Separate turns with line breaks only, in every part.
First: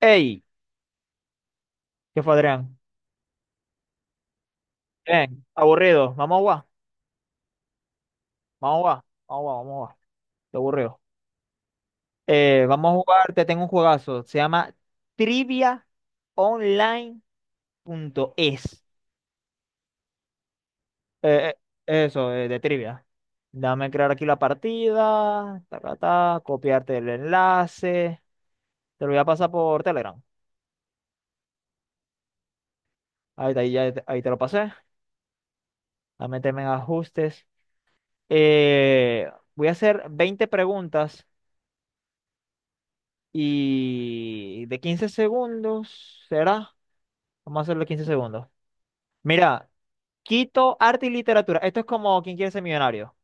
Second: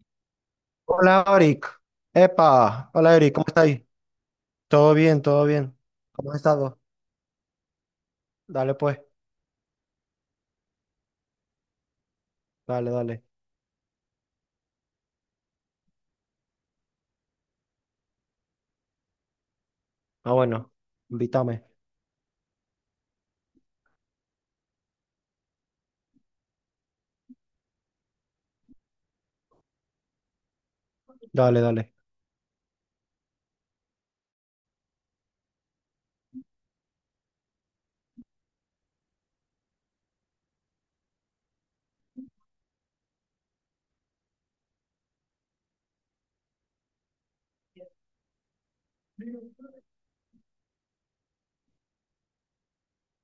Ey,
Hola, Eric.
¿qué fue, Adrián?
Epa, hola, Eric, ¿cómo estáis? Todo bien,
Bien,
todo bien.
aburrido.
¿Cómo
Vamos
has
a jugar,
estado? Dale,
vamos a
pues,
jugar, vamos a jugar, vamos a jugar. Estoy aburrido. Vamos
dale,
a
dale.
jugar, te tengo un juegazo. Se llama triviaonline.es.
Ah, bueno,
Eh,
invítame.
eh, de trivia. Dame crear aquí la partida, ta, ta, ta, copiarte el enlace. Te lo voy a pasar por Telegram.
Dale, dale.
Ahí, ahí, ya ahí te lo pasé. Dame meterme en ajustes. Voy a hacer 20 preguntas y de 15 segundos, ¿será? Vamos a hacerlo 15 segundos. Mira, Quito, arte y literatura. Esto es como quien quiere ser millonario.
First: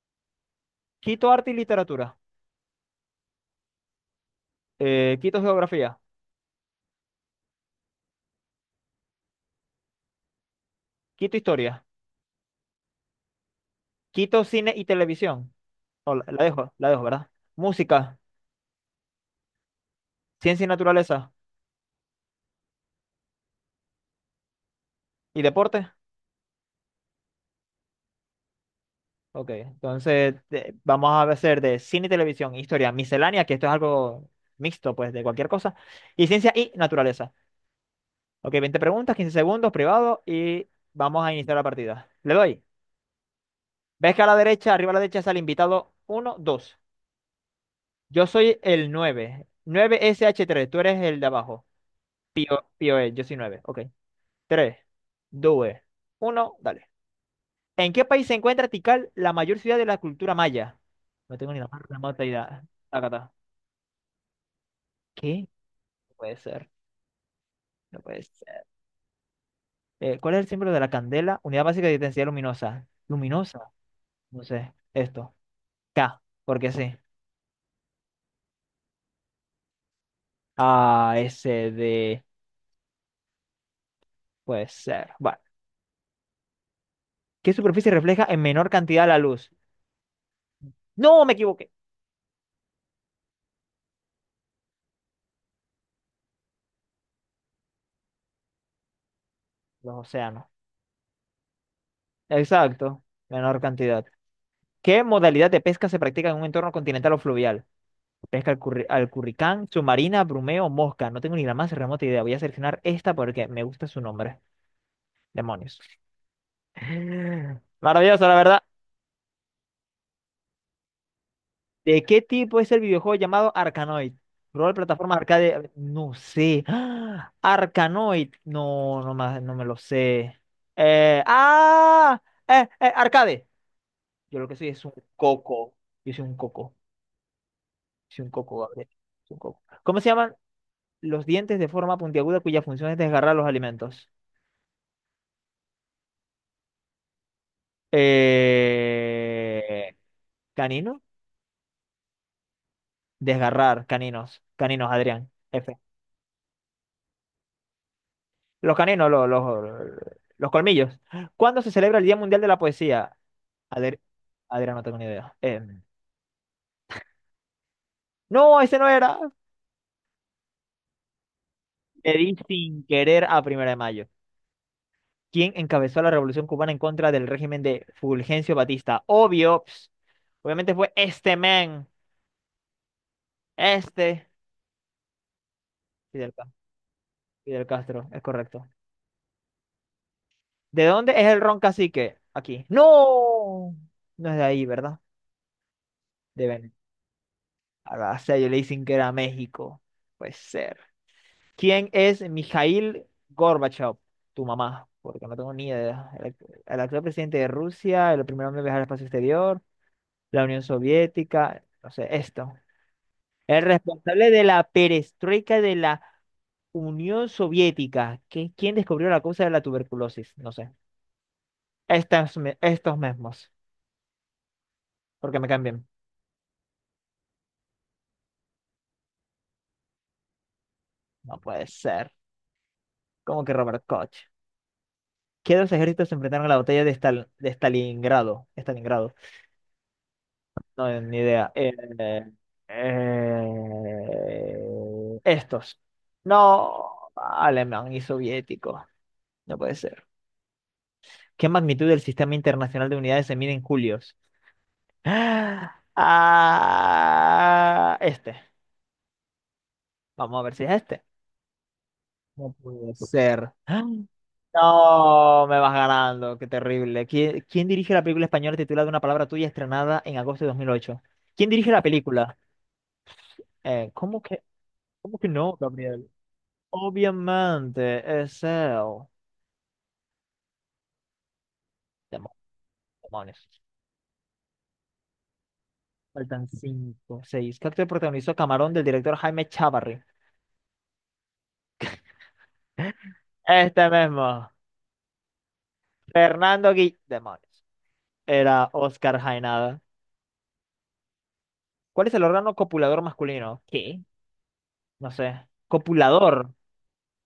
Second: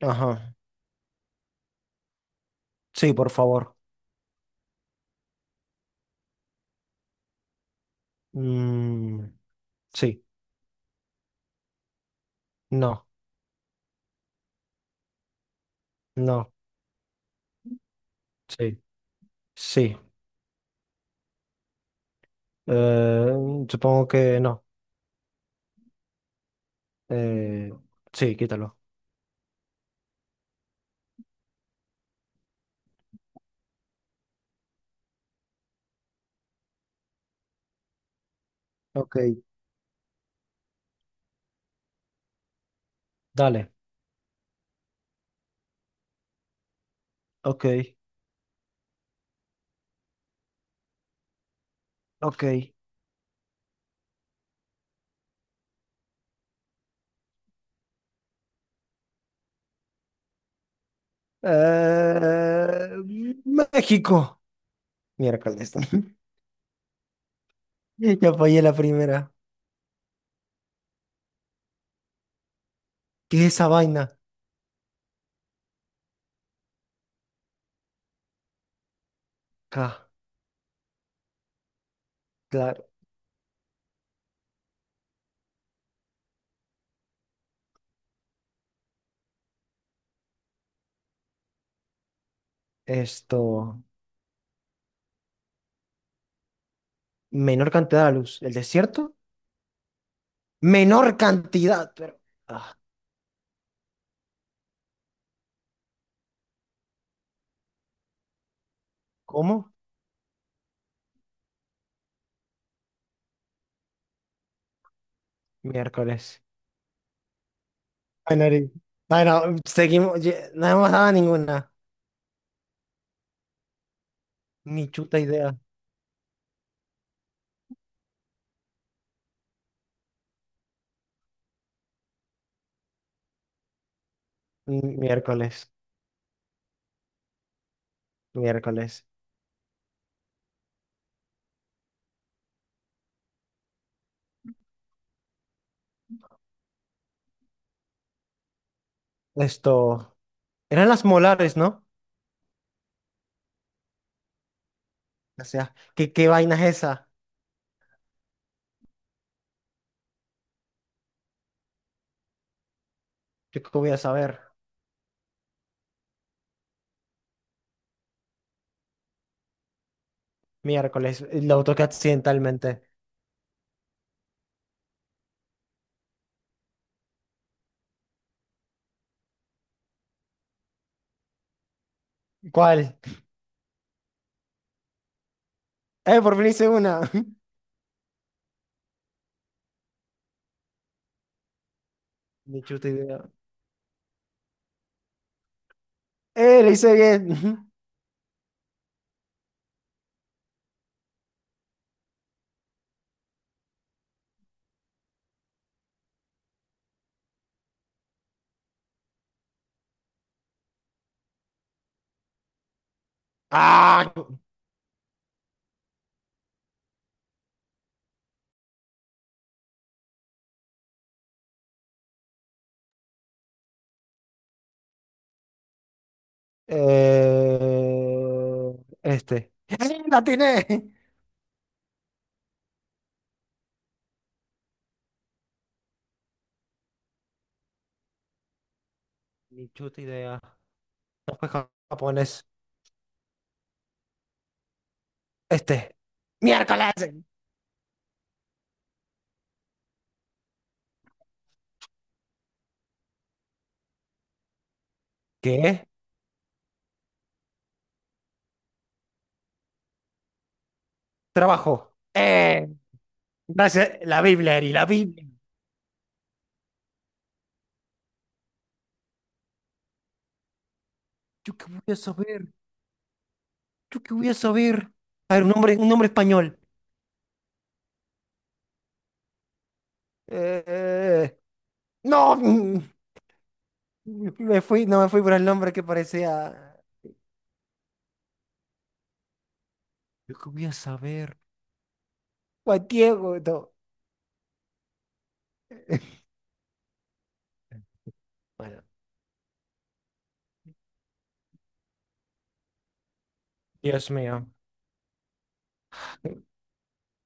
Ajá.
Quito, arte y literatura.
Sí, por favor.
Quito, geografía.
Mm, sí,
Quito, historia.
no,
Quito, cine y televisión. No,
no,
la dejo, ¿verdad? Música,
sí, sí.
ciencia y naturaleza
Eh, Supongo que no.
y deporte.
Eh, sí, quítalo.
Ok, entonces vamos a hacer de cine y televisión, e historia, miscelánea, que esto es algo mixto, pues, de cualquier cosa, y ciencia y naturaleza. Ok, 20 preguntas,
Ok,
15 segundos, privado, y vamos a iniciar la partida. Le doy.
dale.
¿Ves que a la derecha, arriba a la derecha sale invitado uno, dos?
Ok,
Yo soy el 9, 9 sh tres. Tú eres el de abajo.
ok.
Pío, Pío es, yo soy 9. Ok. Tres, dos, uno, dale. ¿En qué país se encuentra Tikal, la mayor ciudad de la cultura maya? No tengo ni la más remota idea.
Eh,
Acá está.
México.
¿Qué?
Miércoles.
No puede ser. No puede
Ya fallé
ser.
la primera.
¿Cuál es el símbolo de la candela? Unidad básica de intensidad luminosa.
¿Qué es
Luminosa.
esa vaina?
No sé. Esto. K, porque sí.
Ah,
A, S, D,
claro.
puede ser. Vale. ¿Qué superficie refleja en menor cantidad la luz? No, me equivoqué.
Esto, menor cantidad de luz. ¿El desierto?
Los océanos.
Menor cantidad, pero... Ah,
Exacto. Menor cantidad. ¿Qué modalidad de pesca se practica en un entorno continental o fluvial? Pesca al, al curricán,
¿cómo?
submarina, brumeo, mosca. No tengo ni la más remota idea. Voy a seleccionar esta porque me gusta su nombre. Demonios.
Miércoles.
Maravilloso, la
Ay,
verdad.
nariz. Ay, no, seguimos, no hemos dado ninguna,
¿De qué tipo es el videojuego llamado Arkanoid? Rol,
ni
plataforma,
chuta idea.
arcade. No sé. ¡Ah! Arkanoid. No, no, no me lo sé. ¡Ah! Arcade. Yo lo que soy es un
Mm, Miércoles,
coco. Yo soy un coco. Soy un coco, Gabriel.
miércoles.
Soy un coco. ¿Cómo se llaman los dientes de forma puntiaguda cuya función es desgarrar los alimentos? Eh,
Esto, eran
¿Canino?
las molares, ¿no?
Desgarrar, caninos. Caninos, Adrián.
O sea,
F.
¿qué vaina es esa?
Los caninos, los colmillos. ¿Cuándo se celebra el Día Mundial de la Poesía?
Yo qué voy a
Adrián,
saber.
Adrián, no tengo ni idea. No, ese no era.
Miércoles, lo toqué
Le di sin
accidentalmente.
querer a Primera de Mayo. ¿Quién encabezó la revolución cubana en contra del régimen de Fulgencio Batista? Obvio. Ps, obviamente fue este man.
¿Cuál?
Este. Fidel,
Por fin hice una.
Fidel Castro, es correcto. ¿De dónde es el ron cacique?
Ni
Aquí.
chuta idea.
¡No! No es de ahí, ¿verdad? De
Le
Venezuela.
hice bien.
Ah, o sea, yo le di sin querer a México. Puede ser. ¿Quién es Mikhail Gorbachev? Tu mamá, porque no tengo ni idea. El actual presidente de Rusia, el primer hombre en viajar al espacio exterior, la Unión Soviética, no sé, esto. El
¡Ah!
responsable de la perestroika de la Unión Soviética. ¿Quién descubrió la causa de la tuberculosis? No sé. Estos mismos, porque me cambian.
Eh, este. ¡Eh, ¡La atiné!
No puede ser. ¿Cómo que Robert Koch? ¿Qué dos ejércitos se enfrentaron a la batalla de, de Stalingrado? Stalingrado.
Ni chuta idea.
No, ni
No fue
idea.
japonés.
Eh, Estos.
Este. Miércoles.
No, alemán y soviético. No puede ser. ¿Qué magnitud del Sistema Internacional de Unidades se mide en julios?
¿Qué?
Este. Vamos a ver si es este.
Trabajo.
No puede ser. Ah,
Gracias. La Biblia, Eri, la Biblia.
no, me vas ganando. Qué terrible. ¿Quién dirige la película española titulada Una palabra tuya, estrenada en agosto de dos mil ocho? ¿Quién
¿Yo qué
dirige
voy
la
a
película?
saber? ¿Yo qué
¿Cómo
voy a
que,
saber?
cómo que
A ver,
no,
un nombre
Gabriel?
español.
Obviamente, es él.
Eh, eh,
Demo-
no,
Demonios.
me fui, no me fui por el nombre que parecía.
Faltan cinco, seis. ¿Qué actor protagonizó Camarón del director Jaime Chavarri?
¿Yo qué voy a saber? Juan Diego, no.
Este mismo. Fernando Gui... Demonios. Era
Bueno,
Oscar Jaenada. ¿Cuál es el órgano copulador masculino? ¿Qué?
Dios mío.
No sé. ¿Copulador?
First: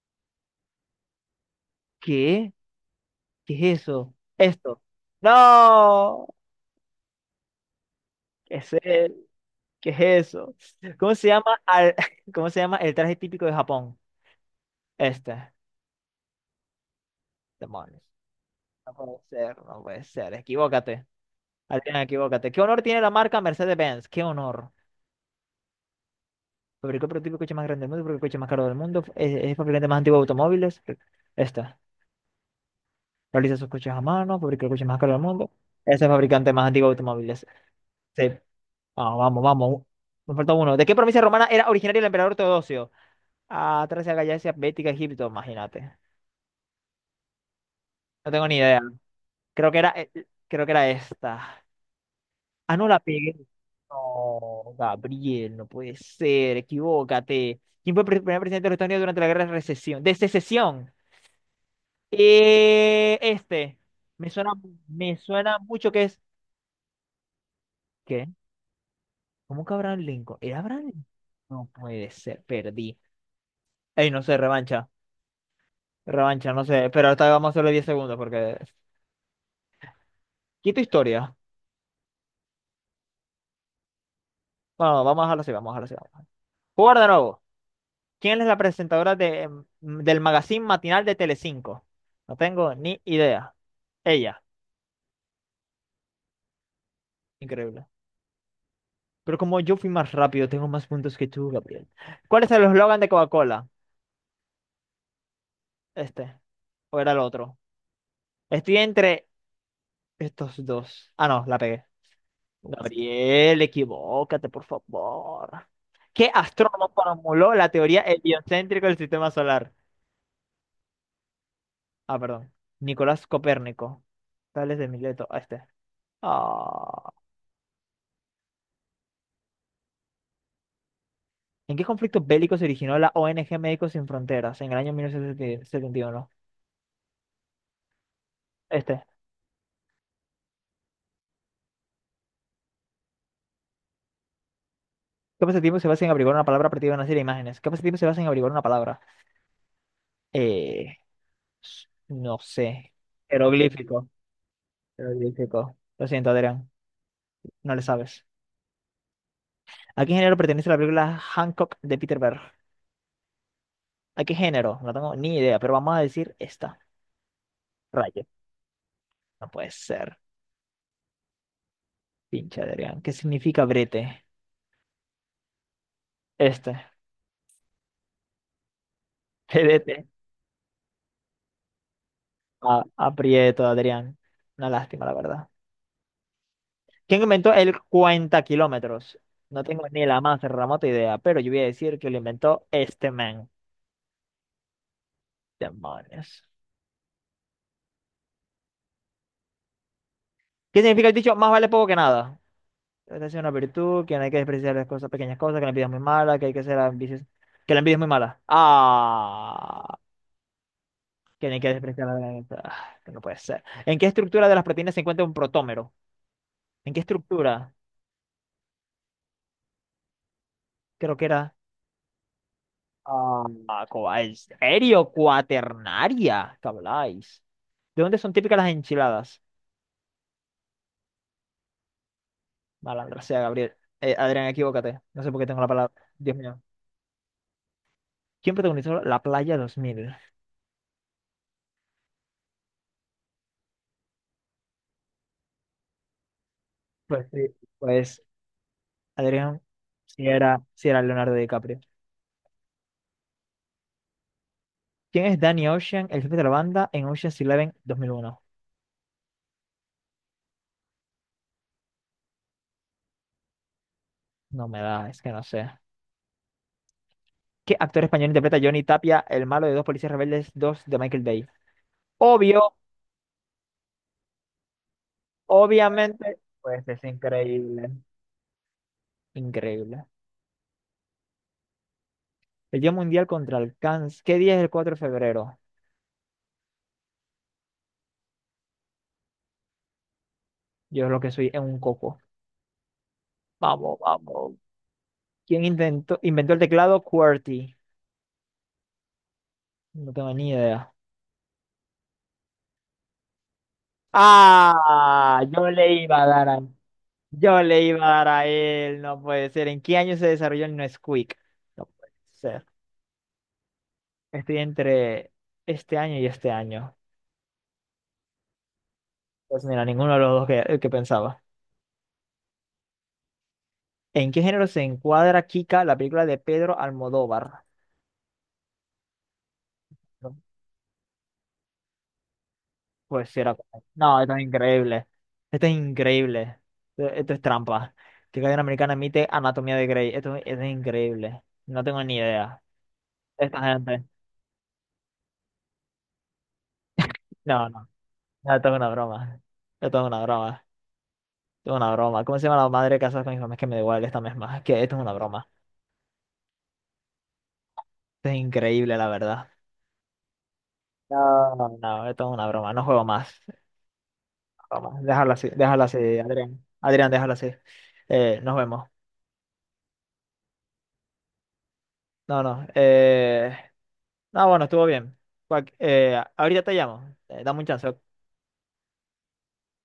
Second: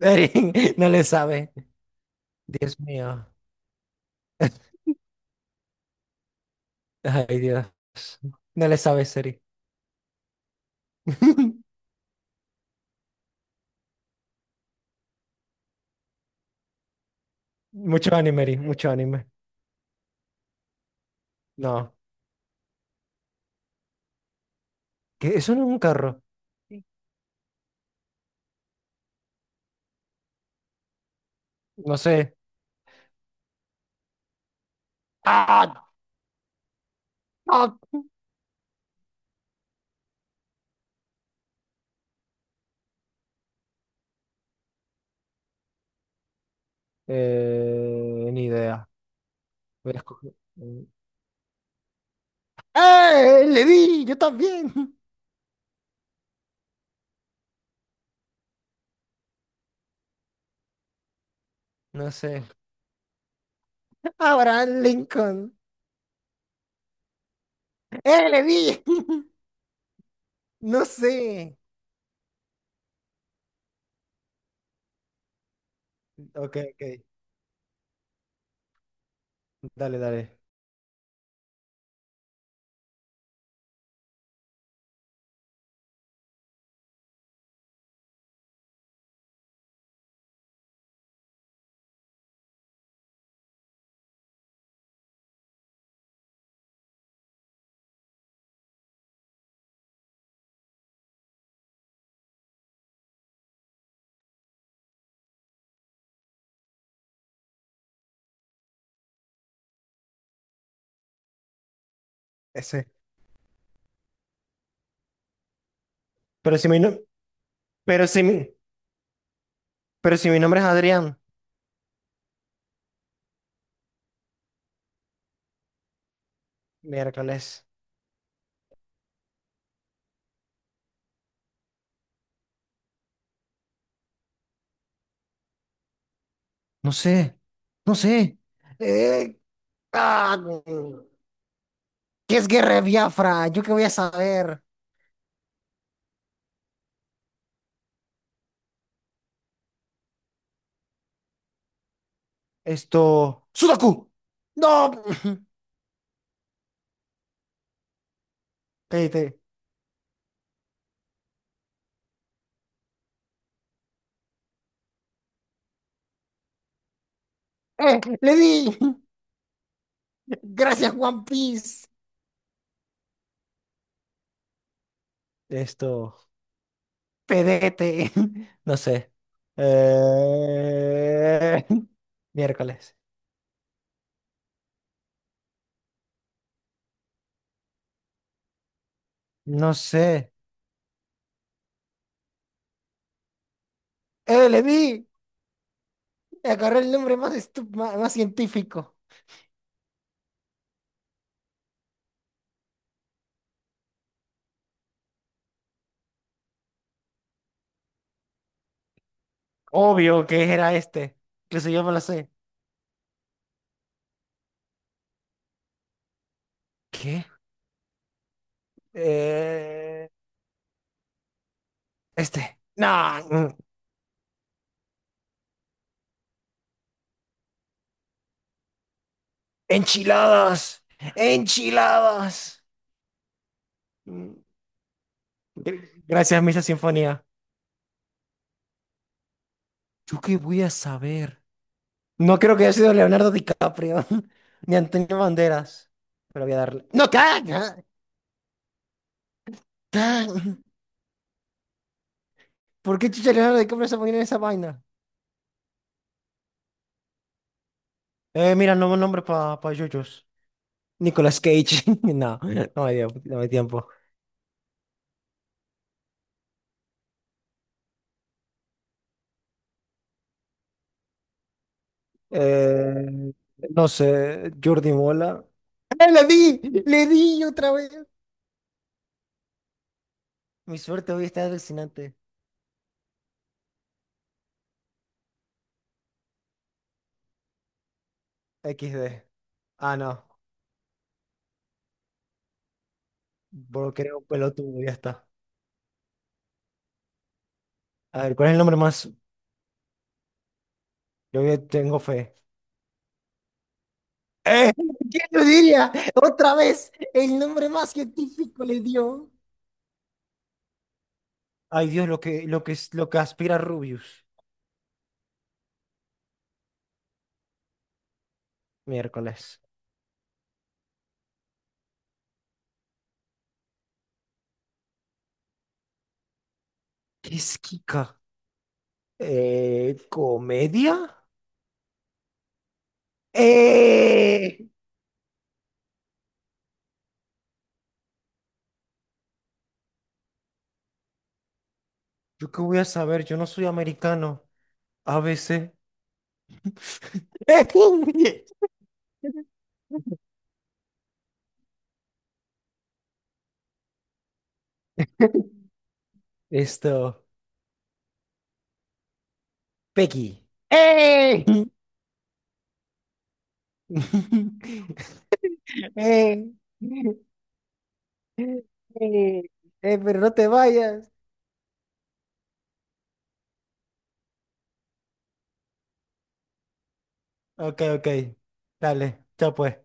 Eri, no le sabe.
¿Qué?
Dios mío.
¿Qué es eso? Esto. ¡No!
Ay, Dios.
¿Qué
No
es
le sabes,
él?
Seri.
¿Qué es eso? ¿Cómo se llama al... ¿cómo se llama el traje típico de Japón? Este. Demonios.
Mucho anime, Eri, mucho
No puede
anime.
ser, no puede ser. Equivócate.
No.
Adrián, equivócate. ¿Qué honor tiene la marca Mercedes-Benz? ¿Qué honor?
¿Qué? Eso no es un carro.
Fabricó el prototipo de coche más grande del mundo, fabricó el coche más caro del mundo, es el fabricante más antiguo de automóviles. Esta.
No sé.
Realiza sus coches a mano, fabricó el coche más caro del mundo.
¡Ah!
Ese es el fabricante más antiguo de automóviles.
¡Ah!
Sí. Ah, vamos, vamos. Nos falta uno. ¿De qué provincia romana era originario el emperador Teodosio? Ah, Tracia, Gallacia, Bética, Egipto, imagínate. No
Ni
tengo ni idea.
idea.
Creo que era,
Voy a
eh,
escoger-
creo que era esta. Ah, no la pegué.
¡Eh! ¡Le di! ¡Yo
No,
también!
Gabriel, no puede ser, equivócate. ¿Quién fue el primer presidente de los Estados Unidos durante la guerra de recesión? De secesión.
No sé.
Este. Me suena,
Abraham
me
Lincoln.
suena mucho que es. ¿Qué?
¡Eh! ¡Le di!
¿Cómo que Abraham Lincoln? ¿Era Abraham
No
Lincoln?
sé.
No puede ser, perdí. Ey, no sé, revancha. Revancha,
Ok,
no
ok.
sé. Pero ahorita vamos a hacerle 10 segundos porque.
Dale, dale.
Quito historia. Bueno, vamos a dejarlo así, vamos a dejarlo así. Vamos a dejarlo. Jugar de nuevo. ¿Quién es la presentadora de, del magazine matinal de Telecinco? No tengo ni idea. Ella, increíble. Pero como yo fui más rápido, tengo más puntos que tú, Gabriel. ¿Cuál es el eslogan de Coca-Cola? Este. ¿O era el otro? Estoy entre estos dos. Ah, no, la pegué.
Ese.
Gabriel, equivócate, por favor. ¿Qué
Pero si mi,
astrónomo
no-
formuló la teoría
pero si mi,
heliocéntrica del sistema solar?
pero si mi nombre es Adrián.
Ah, perdón. Nicolás Copérnico. Tales de Mileto. Ah, este. Ah.
Miércoles.
¿En qué conflicto bélico se originó la ONG Médicos Sin Fronteras en el año mil novecientos setenta y uno?
No sé, no sé.
Este.
Eh, ah, ¿Qué es guerra de Biafra? ¿Yo qué voy a saber?
¿Qué pasatiempo se basa en averiguar una palabra a partir de una serie de imágenes? ¿Qué pasatiempo se basa en averiguar una palabra? Eh, no sé.
Esto.
Jeroglífico.
¡Sudoku! ¡No!
Jeroglífico. Lo siento, Adrián. No le sabes.
Pedete.
¿A qué género pertenece la película Hancock de Peter Berg? ¿A qué género? No tengo ni idea, pero vamos a decir esta.
¡Eh!
Rayo.
¡Le di!
No puede ser.
Gracias, One Piece.
Pinche Adrián. ¿Qué significa brete?
Esto.
Este.
Pedete. No sé.
Brete.
Eh, Miércoles.
Aprieto, Adrián. Una lástima, la verdad. ¿Quién inventó el cuenta kilómetros? No
No
tengo ni
sé.
la más remota idea, pero yo voy a decir que lo inventó este man.
¡Eh! ¡Le di!
Demonios.
Agarré el nombre más, más, más científico.
¿Qué significa el dicho? Más vale poco que nada. Esta es una virtud, que no hay que despreciar las cosas, pequeñas cosas, que la envidia es muy mala, que hay que ser ambicioso, que la envidia es muy mala. Ah,
Obvio que era este.
que no hay que
Incluso yo me lo
despreciar
sé.
la... ah, que no puede ser. ¿En qué estructura de las proteínas se encuentra un protómero? ¿En qué
¿Qué?
estructura?
Eh,
Creo que era...
este. Nah,
ah, ¿en serio? Cuaternaria. ¿Qué habláis? ¿De dónde son típicas las enchiladas?
enchiladas. Enchiladas.
Malandra sea, Gabriel.
Mm,
Adrián, equivócate. No sé por qué tengo la palabra. Dios
Gracias,
mío.
Misa Sinfonía.
¿Quién protagonizó La Playa 2000?
¿Yo qué voy a saber? No creo que haya sido Leonardo DiCaprio, ni Antonio Banderas. Pero voy a darle. ¡No,
Pues,
ca!
sí, pues Adrián,
Ca.
si era Leonardo DiCaprio.
¿Por qué chucha Leonardo DiCaprio se pone en esa vaina?
¿Quién es Danny Ocean, el jefe de la banda en Ocean's Eleven 2001?
Mira, nuevo nombre para pa' Yoyos. Nicolas Cage. No, no hay tiempo.
No me da, es que no sé. ¿Qué actor español interpreta a Johnny Tapia, el malo de Dos Policías Rebeldes 2 de Michael Bay? Obvio,
Eh, no sé, Jordi Mola. ¡Ah, la
obviamente,
di!
pues es
¡Le di otra
increíble.
vez!
Increíble.
Mi suerte hoy está alucinante.
El Día Mundial contra el Cáncer. ¿Qué día es el 4 de febrero?
Equis de Ah, no.
Yo es lo que soy en un coco.
Bueno,
Vamos,
creo
vamos,
pelotudo, ya está.
¿quién inventó el teclado QWERTY?
A ver, ¿cuál es el nombre más?
No tengo ni idea.
Yo ya tengo fe. ¡Eh! ¿Quién
Ah,
lo diría? Otra vez, el
yo
nombre
le
más
iba a dar a
científico le
él, no
dio.
puede ser. ¿En qué año se desarrolló el Nesquik? No
Ay, Dios,
puede ser.
lo que aspira Rubius.
Estoy entre este año y este año.
Miércoles.
Pues mira, ninguno de los dos que pensaba. ¿En qué género se encuadra Kika, la película de Pedro
¿Qué es
Almodóvar?
Kika? ¿Comedia?
Pues sí, era como, no, esto es
¡Eh!
increíble. Esto es increíble. Esto es trampa. Que Cadena Americana emite Anatomía de Grey. Esto es increíble. No tengo ni
¿Yo qué
idea.
voy a saber? Yo no
Esta
soy
gente.
americano. A ABC.
No, no. No, esto es una broma. Esto es una broma. Esto es una broma. ¿Cómo se llama la madre casada con mi mamá? Es que me da igual esta misma. Es que esto es una broma.
Esto.
Esto es increíble, la verdad.
Peggy. ¡Eh!
No, no, no, esto es una broma. No juego más. Broma, déjalo así,
Eh,
Adrián. Adrián, déjalo así. Nos vemos.
eh, pero no te vayas.
No, no. No, bueno, estuvo bien. Ahorita te llamo. Dame un
Ok,
chance.
ok.
Ok.
Dale, chao pues.